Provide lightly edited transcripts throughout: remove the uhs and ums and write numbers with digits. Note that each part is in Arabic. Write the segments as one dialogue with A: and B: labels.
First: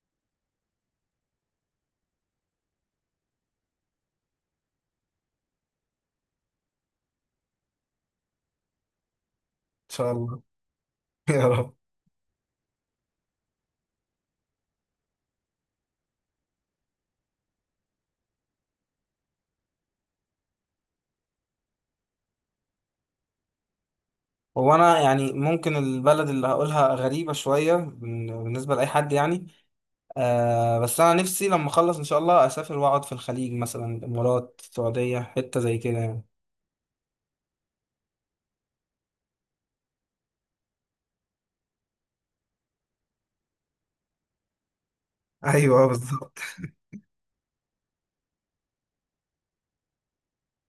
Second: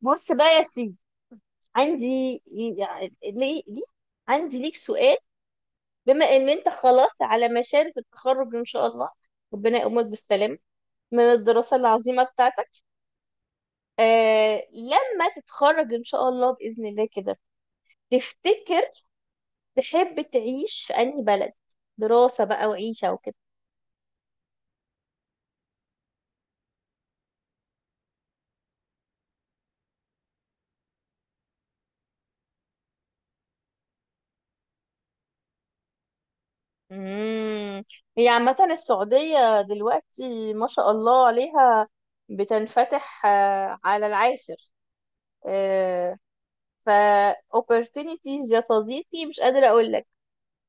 A: بص بقى يا سيدي، عندي، يعني ليه ليه عندي ليك سؤال. بما ان انت خلاص على مشارف التخرج ان شاء الله، ربنا يقومك
B: شاء الله.
A: بالسلامة من
B: يا
A: الدراسة
B: رب.
A: العظيمة بتاعتك. لما تتخرج ان شاء الله بإذن الله كده، تفتكر تحب تعيش في انهي بلد؟ دراسة بقى وعيشة وكده.
B: هو انا يعني ممكن البلد اللي هقولها غريبة شوية بالنسبة لأي حد يعني. بس أنا نفسي لما أخلص إن شاء الله أسافر وأقعد في الخليج مثلا الإمارات، السعودية، حتة زي كده يعني.
A: امم هي عامة السعودية دلوقتي ما شاء الله عليها، بتنفتح على العاشر.
B: ايوه،
A: آه،
B: بالظبط.
A: ف opportunities يا صديقي، مش قادرة أقول لك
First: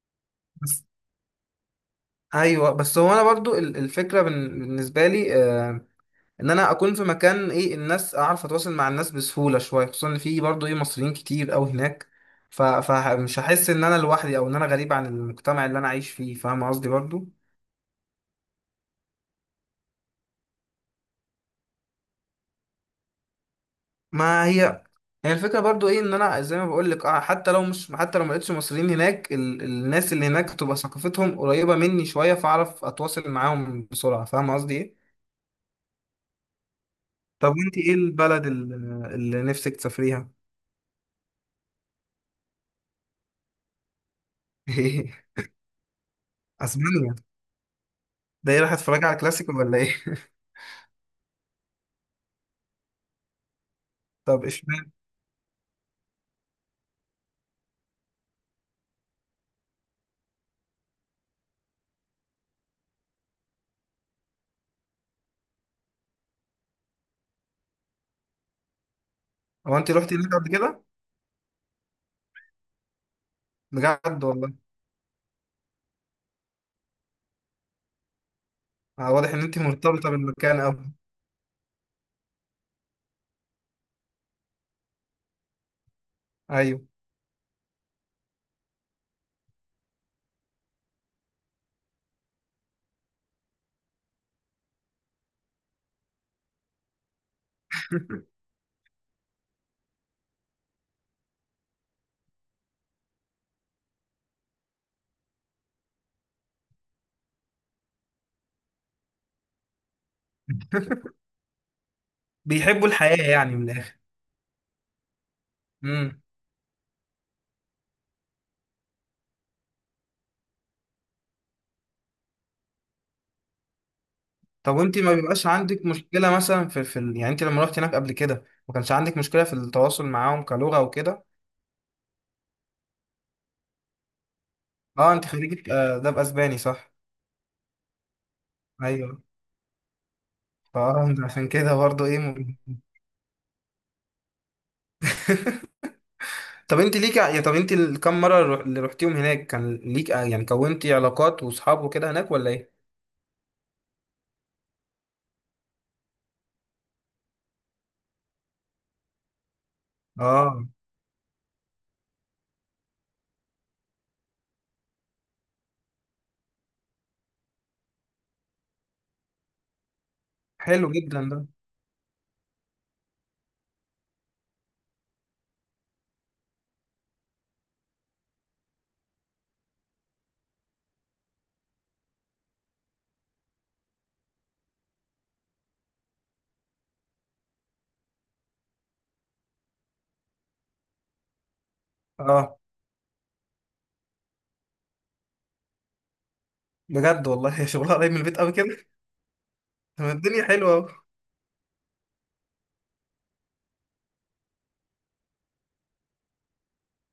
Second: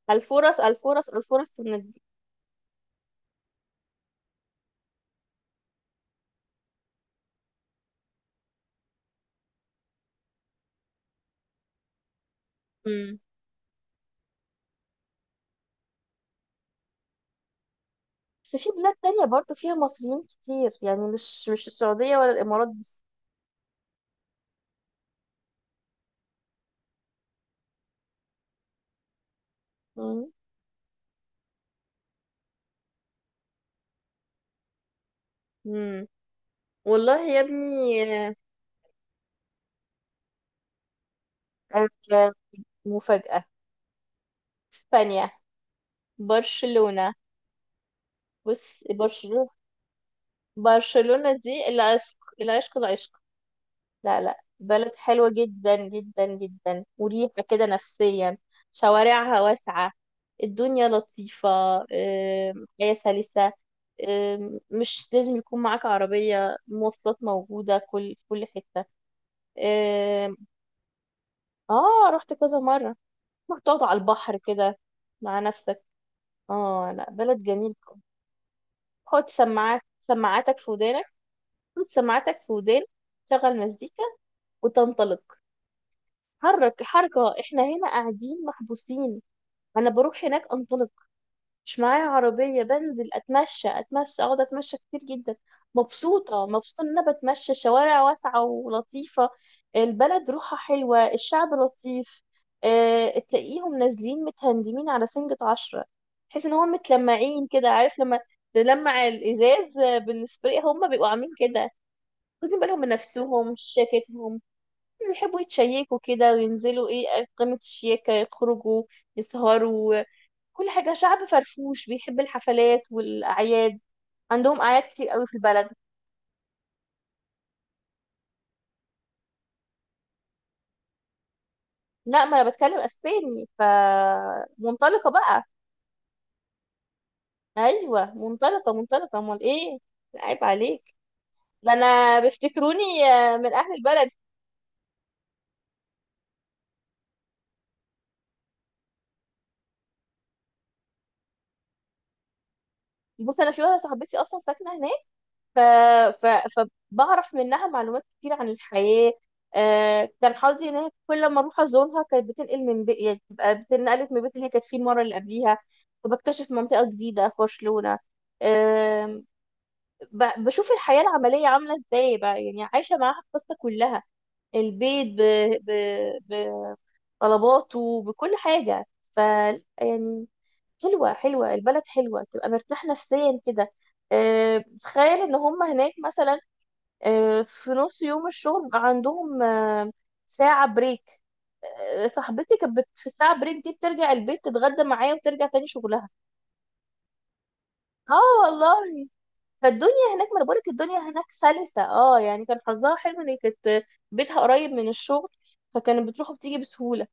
A: الفرص
B: بس
A: الفرص الفرص دي.
B: ايوه، بس هو انا برضو الفكره بالنسبه لي، آه ان انا اكون في مكان ايه الناس، اعرف اتواصل مع الناس بسهوله شويه، خصوصا ان في برضو ايه مصريين كتير قوي هناك.
A: امم
B: فمش هحس ان انا لوحدي او ان انا غريب عن المجتمع اللي انا عايش فيه، فاهم قصدي برضو.
A: بس في بلاد تانية برضو فيها مصريين كتير، يعني مش السعودية ولا الإمارات بس.
B: ما هي الفكرة برضو ايه، ان انا زي ما بقول لك حتى لو ما لقيتش مصريين هناك الناس اللي
A: مم.
B: هناك تبقى ثقافتهم قريبة مني شوية، فاعرف اتواصل معاهم بسرعة، فاهم قصدي ايه.
A: امم والله يا
B: طب وانت ايه
A: ابني.
B: البلد اللي نفسك تسافريها؟
A: آه، آه، مفاجأة! إسبانيا. برشلونة.
B: اسبانيا؟ ده ايه، رايحة
A: بص،
B: اتفرج على
A: برشلونة.
B: كلاسيكو ولا ايه؟
A: برشلونة دي العشق العشق العشق. لا لا،
B: طب اشمعنى؟
A: بلد حلوة جدا جدا جدا، مريحة كده نفسيا. شوارعها واسعة. الدنيا لطيفة. حياة سلسة. مش لازم يكون معاك عربية، مواصلات موجودة في كل حتة.
B: هو انت رحتي هناك
A: آم،
B: قبل كده؟
A: اه، رحت كذا مرة. رحت تقعد على
B: بجد
A: البحر
B: والله.
A: كده مع نفسك. اه لا، بلد جميل. حط
B: واضح ان انت مرتبطة
A: سماعاتك
B: بالمكان
A: في
B: اوي.
A: ودانك. حط سماعاتك في ودانك. شغل مزيكا وتنطلق.
B: ايوه.
A: حرك حركة، احنا هنا قاعدين محبوسين. انا بروح هناك انطلق. مش معايا عربية، بنزل اتمشى اتمشى اقعد اتمشى كتير جدا. مبسوطة مبسوطة ان انا بتمشى شوارع واسعة ولطيفة. البلد روحها حلوة، الشعب لطيف. اه، تلاقيهم نازلين متهندمين على سنجة عشرة. تحس ان هم متلمعين كده، عارف لما تلمع الازاز بالسبراي، هم بيبقوا عاملين كده. واخدين بالهم
B: بيحبوا
A: من
B: الحياة،
A: نفسهم،
B: يعني من
A: شاكتهم. بيحبوا يتشيكوا
B: الاخر.
A: كده وينزلوا ايه قمة الشياكة، يخرجوا يسهروا كل حاجة. شعب فرفوش، بيحب الحفلات والأعياد. عندهم
B: طب
A: أعياد
B: وانت
A: كتير
B: ما
A: قوي في
B: بيبقاش
A: البلد.
B: عندك مشكلة مثلا في يعني انت لما رحت هناك قبل كده ما كانش عندك مشكلة في التواصل معاهم كلغة وكده؟
A: لا، ما أنا بتكلم أسباني فمنطلقة
B: اه، انت
A: بقى.
B: خريجة، ده بأسباني صح؟
A: أيوة منطلقة منطلقة،
B: ايوه.
A: أمال إيه. لا، عيب عليك.
B: فاه انت عشان
A: ده
B: كده برضه
A: أنا
B: ايه
A: بيفتكروني من أهل البلد.
B: طب انت ليك ع- يا طب انت الكام مرة اللي رحتيهم هناك كان ليك، يعني كونتي علاقات واصحاب وكده هناك ولا ايه؟
A: بص، أنا في واحدة صاحبتي أصلا ساكنة هناك. ف... ف... فبعرف منها معلومات كتير عن الحياة. كان
B: اه.
A: حظي ان هي كل ما اروح ازورها كانت بتنقل يعني بتنقلت من البيت اللي هي كانت فيه المرة اللي قبليها. فبكتشف منطقة جديدة في برشلونة. آم، بشوف
B: حلو
A: الحياة
B: جدا ده.
A: العملية عاملة ازاي بقى، يعني عايشة معاها القصة كلها. البيت ب... ب... طلباته بكل حاجة. ف يعني، حلوة، حلوة البلد حلوة، تبقى مرتاح نفسيا كده. تخيل ان هم هناك مثلا، في نص يوم الشغل بقى عندهم ساعة بريك. صاحبتي
B: اه
A: كانت في الساعة بريك دي بترجع البيت تتغدى معايا وترجع تاني شغلها.
B: بجد والله. هي شغلها قريب من
A: اه
B: البيت قوي
A: والله.
B: كده.
A: فالدنيا
B: طب
A: هناك، ما
B: الدنيا
A: انا بقولك
B: حلوة اهو.
A: الدنيا هناك سلسة، يعني كان حظها حلو ان هي كانت بيتها قريب من الشغل، فكانت بتروح وبتيجي بسهولة.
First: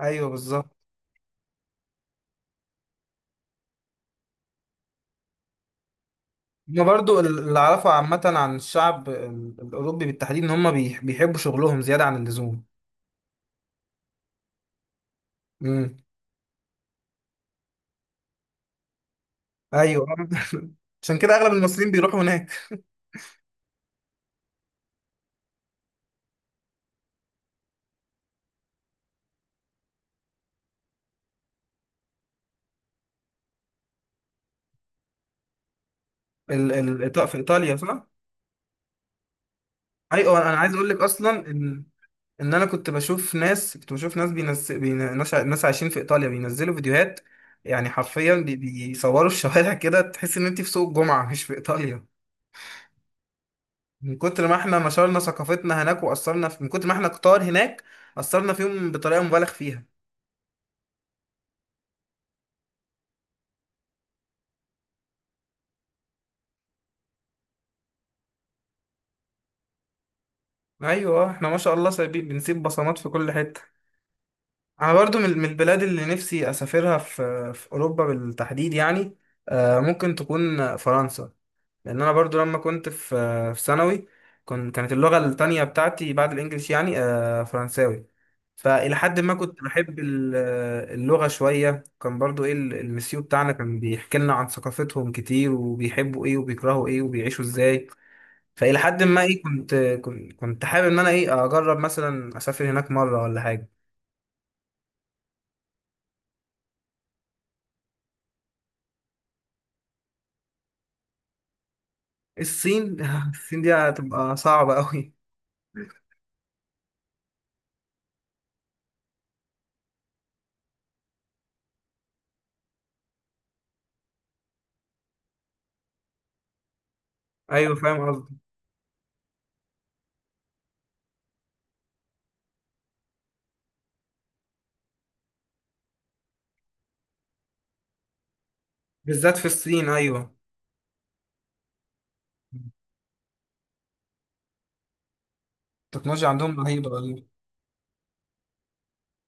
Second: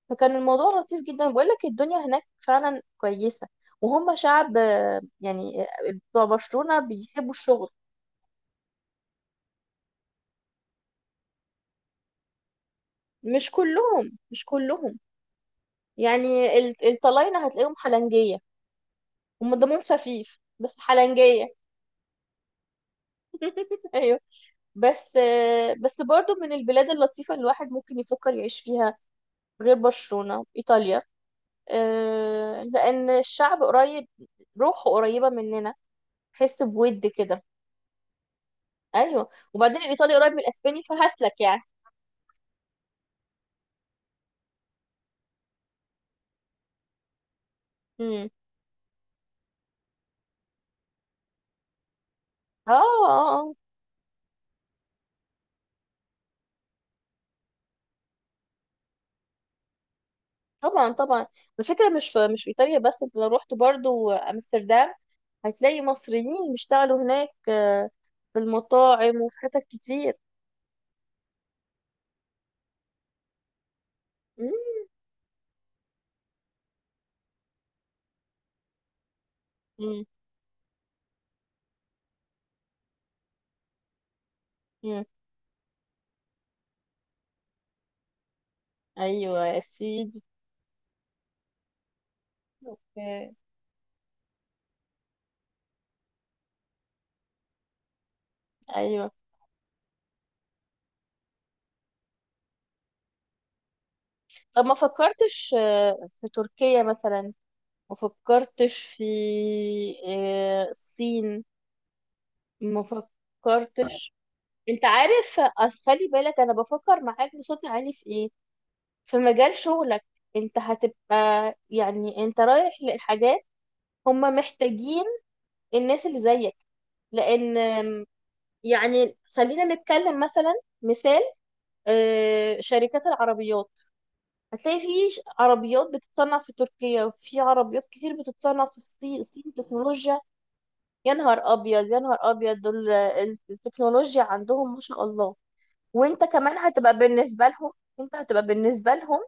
B: ايوه
A: فكان
B: بالظبط.
A: الموضوع لطيف جدا، بقولك الدنيا هناك فعلا كويسة. وهم شعب يعني بتوع برشلونة
B: هما برضو
A: بيحبوا
B: اللي
A: الشغل.
B: أعرفه عامة عن الشعب الأوروبي بالتحديد، إن هما بيحبوا شغلهم زيادة عن اللزوم.
A: مش كلهم، مش كلهم.
B: امم.
A: يعني الطلاينة هتلاقيهم حلنجية، هم دمهم
B: أيوه.
A: خفيف بس
B: عشان كده أغلب
A: حلنجية.
B: المصريين بيروحوا هناك.
A: ايوه. بس بس برضو من البلاد اللطيفة اللي الواحد ممكن يفكر يعيش فيها غير برشلونة، إيطاليا، لأن الشعب قريب، روحه قريبة مننا، حس بود
B: في
A: كده.
B: إيطاليا، صح؟
A: أيوه، وبعدين الإيطالي قريب من
B: أيوه. أنا عايز
A: الأسباني
B: أقول لك أصلا
A: فهسلك يعني.
B: إن أنا كنت بشوف ناس، بينز... بين... ناس... ع- ناس عايشين في إيطاليا بينزلوا فيديوهات، يعني
A: مم.
B: حرفيا بيصوروا الشوارع. كده تحس إن أنت في سوق الجمعة مش في إيطاليا.
A: اه آه،
B: من كتر ما إحنا نشرنا ثقافتنا هناك، من كتر ما إحنا كتار هناك أثرنا فيهم بطريقة مبالغ فيها.
A: طبعا طبعا، الفكرة مش في إيطاليا بس. انت لو رحت برضو أمستردام هتلاقي مصريين بيشتغلوا هناك في المطاعم وفي حتت كتير.
B: ايوه. احنا ما شاء الله بنسيب بصمات في كل حته.
A: مم،
B: انا برضو من البلاد اللي نفسي اسافرها في اوروبا بالتحديد، يعني
A: مم،
B: ممكن تكون فرنسا. لان انا برضو لما كنت في ثانوي، كانت
A: مم.
B: اللغه التانية بتاعتي بعد الانجليش، يعني فرنساوي. فالى حد ما
A: أيوة يا
B: كنت بحب
A: سيدي.
B: اللغه شويه. كان برضو ايه المسيو
A: آه،
B: بتاعنا كان بيحكي لنا عن ثقافتهم كتير، وبيحبوا ايه وبيكرهوا ايه وبيعيشوا ازاي. فإلى حد
A: أيوة،
B: ما إيه كنت حابب إن أنا إيه أجرب مثلا أسافر هناك مرة ولا حاجة.
A: طب ما فكرتش في تركيا مثلا. ما فكرتش في الصين. ما
B: الصين. الصين دي
A: فكرتش.
B: هتبقى صعبة
A: انت
B: أوي.
A: عارف، أصل خلي بالك انا بفكر معاك بصوت عالي في ايه، في مجال شغلك. انت هتبقى، يعني انت رايح لحاجات هم محتاجين الناس اللي زيك. لان
B: أيوه فاهم قصدي.
A: يعني خلينا نتكلم مثلا. مثال، شركات العربيات، هتلاقي في عربيات بتتصنع في تركيا، وفي عربيات كتير بتتصنع في الصين.
B: بالذات
A: الصين
B: في الصين،
A: تكنولوجيا.
B: أيوه.
A: يا نهار ابيض، يا نهار ابيض، دول التكنولوجيا عندهم ما شاء الله. وانت
B: التكنولوجيا
A: كمان
B: عندهم رهيبة
A: هتبقى
B: رهيبة.
A: بالنسبة لهم، انت هتبقى بالنسبة لهم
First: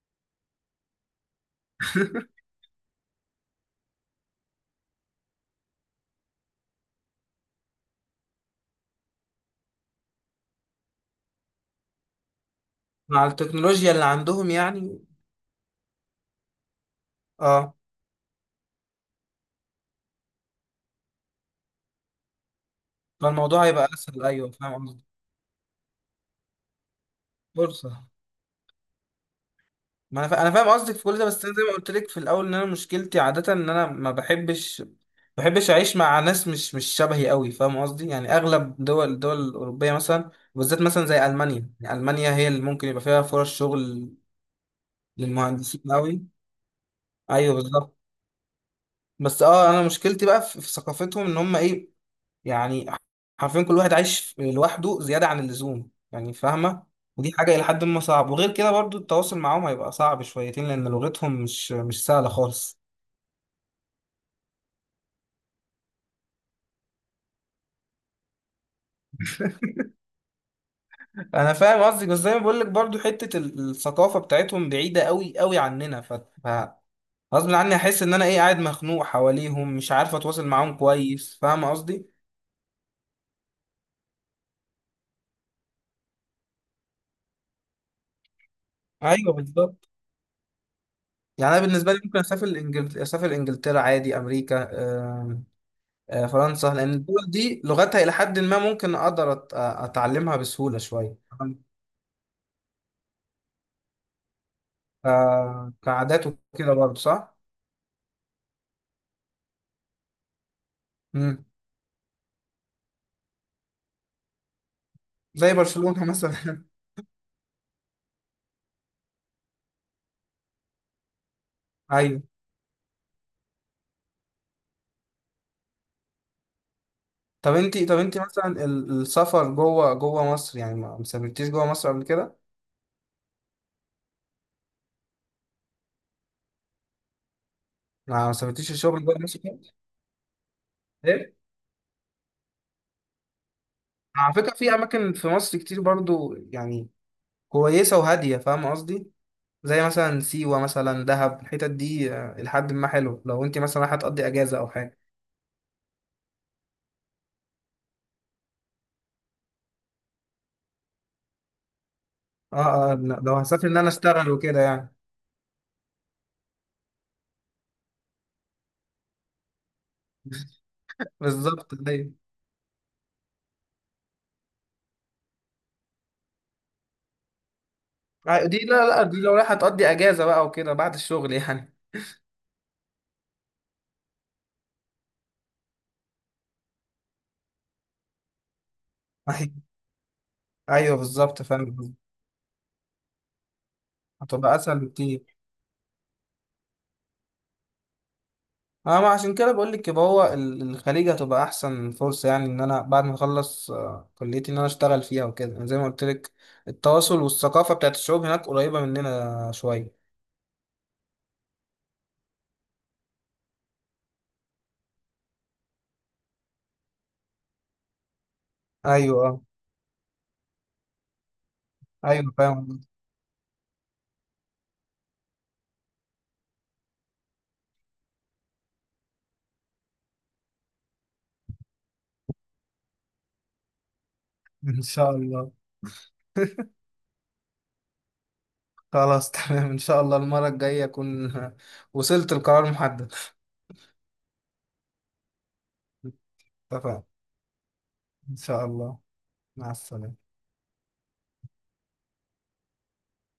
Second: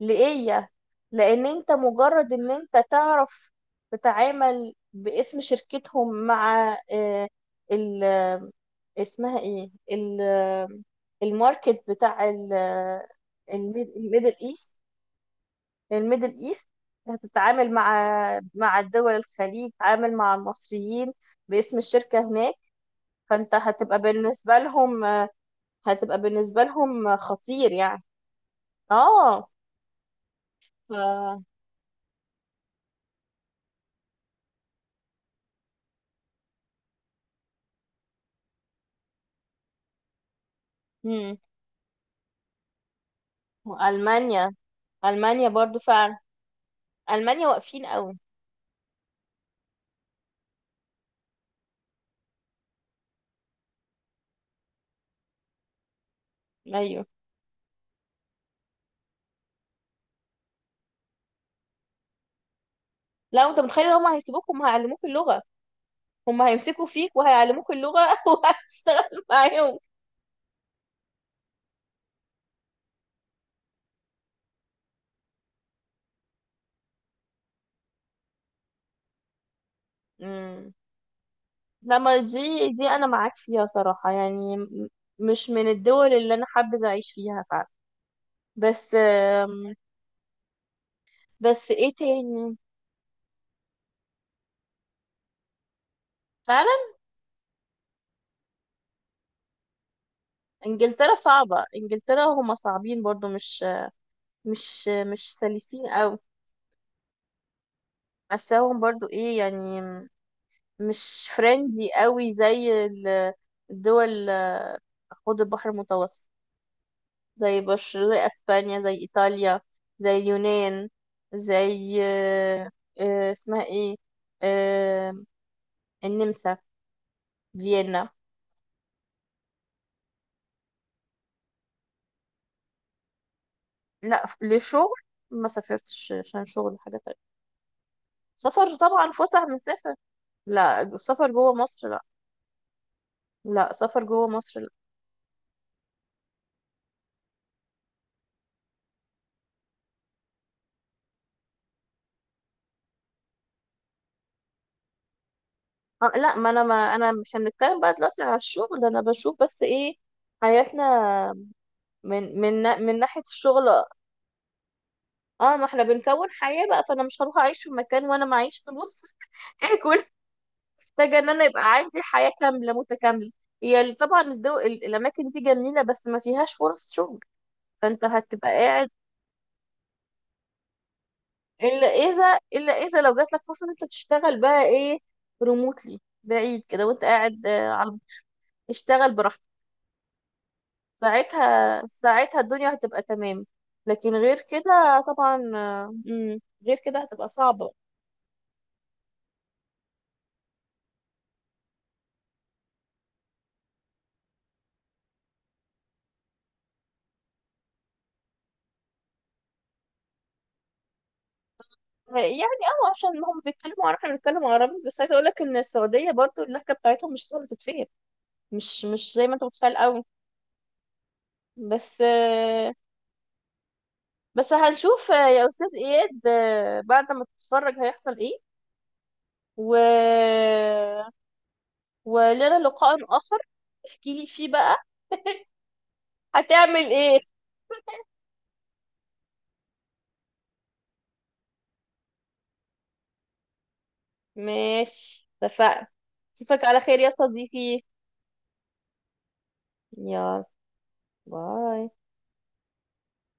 A: لإيه؟ لأن أنت مجرد إن أنت تعرف تتعامل باسم شركتهم مع آه، ال آه، اسمها إيه الماركت بتاع
B: مع التكنولوجيا اللي
A: الميدل
B: عندهم
A: إيست.
B: يعني.
A: الميدل إيست هتتعامل
B: اه.
A: مع الدول الخليج، تتعامل مع المصريين باسم الشركة هناك. فأنت
B: فالموضوع هيبقى
A: هتبقى
B: اسهل، ايوه
A: بالنسبة
B: فاهم
A: لهم،
B: قصدك.
A: هتبقى بالنسبة لهم خطير يعني.
B: فرصه.
A: اه.
B: ما انا انا فاهم
A: ف...
B: قصدك في كل ده، بس انا زي ما قلت لك في الاول ان انا مشكلتي عاده ان انا ما بحبش اعيش مع ناس مش شبهي قوي، فاهم قصدي، يعني اغلب الدول الاوروبيه مثلا، وبالذات مثلا زي
A: مم.
B: المانيا، يعني المانيا هي اللي ممكن يبقى فيها فرص شغل
A: وألمانيا، ألمانيا برضو
B: للمهندسين
A: فعلا،
B: قوي.
A: ألمانيا
B: ايوه
A: واقفين
B: بالظبط.
A: قوي.
B: بس انا مشكلتي بقى في ثقافتهم، ان هم ايه، يعني حرفيا كل واحد عايش لوحده زياده عن اللزوم، يعني فاهمه.
A: أيوه،
B: ودي حاجه الى حد ما صعب، وغير كده برضو التواصل معاهم هيبقى صعب شويتين لان لغتهم مش سهله خالص.
A: لا أنت متخيل، هم هيسيبوك، هم هيعلموك اللغة، هم هيمسكوا فيك وهيعلموك اللغة وهتشتغل معاهم.
B: انا فاهم قصدك، بس زي ما بقول لك برضو حته الثقافه بتاعتهم بعيده قوي قوي عننا، غصب عني احس ان انا ايه قاعد مخنوق حواليهم، مش عارف اتواصل
A: امم
B: معاهم كويس، فاهم
A: لما،
B: قصدي.
A: دي أنا معاك فيها صراحة. يعني مش من الدول اللي أنا حابة أعيش فيها فعلا، بس
B: ايوه بالظبط. يعني انا
A: بس إيه
B: بالنسبه لي ممكن
A: تاني؟
B: اسافر انجلترا عادي، امريكا، آم، فرنسا، لان
A: فعلا،
B: الدول دي لغتها الى حد ما ممكن اقدر اتعلمها بسهوله
A: إنجلترا
B: شويه.
A: صعبة، إنجلترا هم صعبين برضو، مش مش
B: ف-
A: مش سلسين قوي.
B: كعادات وكده برضو صح.
A: بس هم برضو إيه يعني، مش
B: مم.
A: فريندي قوي زي الدول حوض
B: زي
A: البحر
B: برشلونه
A: المتوسط.
B: مثلا.
A: زي بشر، زي اسبانيا، زي ايطاليا، زي اليونان، زي
B: ايوه.
A: اسمها ايه، آه، النمسا،
B: طب انتي،
A: فيينا.
B: مثلا السفر جوه مصر، يعني ما سافرتيش جوه مصر قبل كده؟
A: لا، لشغل ما سافرتش، عشان شغل حاجة تانية.
B: ما سافرتيش
A: سفر
B: الشغل
A: طبعا،
B: جوه مصر
A: فسح من
B: كده؟
A: سفر. لا السفر
B: ايه؟
A: جوه مصر، لا. لا سفر جوه
B: على فكرة
A: مصر لا.
B: في أماكن في مصر كتير برضو، يعني كويسة وهادية، فاهم قصدي؟ زي مثلا سيوة، مثلا دهب، الحتت دي لحد ما حلو لو انتي مثلا رايحة تقضي أجازة أو حاجة.
A: لا، ما انا مش هنتكلم بقى دلوقتي على الشغل. انا بشوف بس ايه، حياتنا من من نا-
B: اه اه،
A: من
B: لا،
A: ناحية
B: لو هسافر
A: الشغل.
B: إن أنا أشتغل وكده يعني.
A: اه، ما احنا بنكون حياة بقى، فانا مش هروح اعيش في مكان وانا معيش فلوس اكل. محتاجة ان انا
B: بالظبط
A: يبقى عندي
B: دي.
A: حياة كاملة متكاملة. هي طبعا الاماكن دي جميلة، بس ما فيهاش فرص شغل، فانت هتبقى
B: دي، لا
A: قاعد.
B: لا، دي لو رايحة تقضي أجازة بقى وكده بعد الشغل يعني.
A: الا اذا لو جات لك فرصة ان انت تشتغل بقى ايه، ريموتلي، بعيد كده، وانت قاعد على، اشتغل براحتك.
B: أيوه. أيوه بالظبط فاهم
A: ساعتها
B: قصدي.
A: ساعتها الدنيا هتبقى تمام. لكن غير
B: هتبقى أسهل
A: كده
B: بكتير.
A: طبعا. غير كده هتبقى صعبة.
B: اه، ما عشان كده بقول لك يبقى هو الخليج هتبقى احسن فرصه، يعني ان انا بعد ما اخلص كليتي ان انا اشتغل فيها وكده، يعني زي ما قلت لك التواصل والثقافه بتاعت الشعوب هناك قريبه مننا شويه.
A: يعني عشان هم بيتكلموا عربي احنا بنتكلم عربي، بس عايزه اقول لك ان السعوديه برضو اللهجه بتاعتهم مش سهله تتفهم، مش
B: ايوه.
A: زي ما
B: اه.
A: انت متخيل قوي. بس
B: ايوه فاهم.
A: بس هنشوف يا استاذ اياد بعد ما تتفرج هيحصل ايه. و ولنا لقاء اخر احكي لي فيه بقى
B: ان شاء الله.
A: هتعمل ايه.
B: خلاص تمام، ان شاء الله المره الجايه اكون وصلت لقرار محدد.
A: ماشي، اتفقنا. اشوفك على خير
B: اتفقنا.
A: يا صديقي.
B: ان شاء الله. مع السلامه.
A: يلا، باي.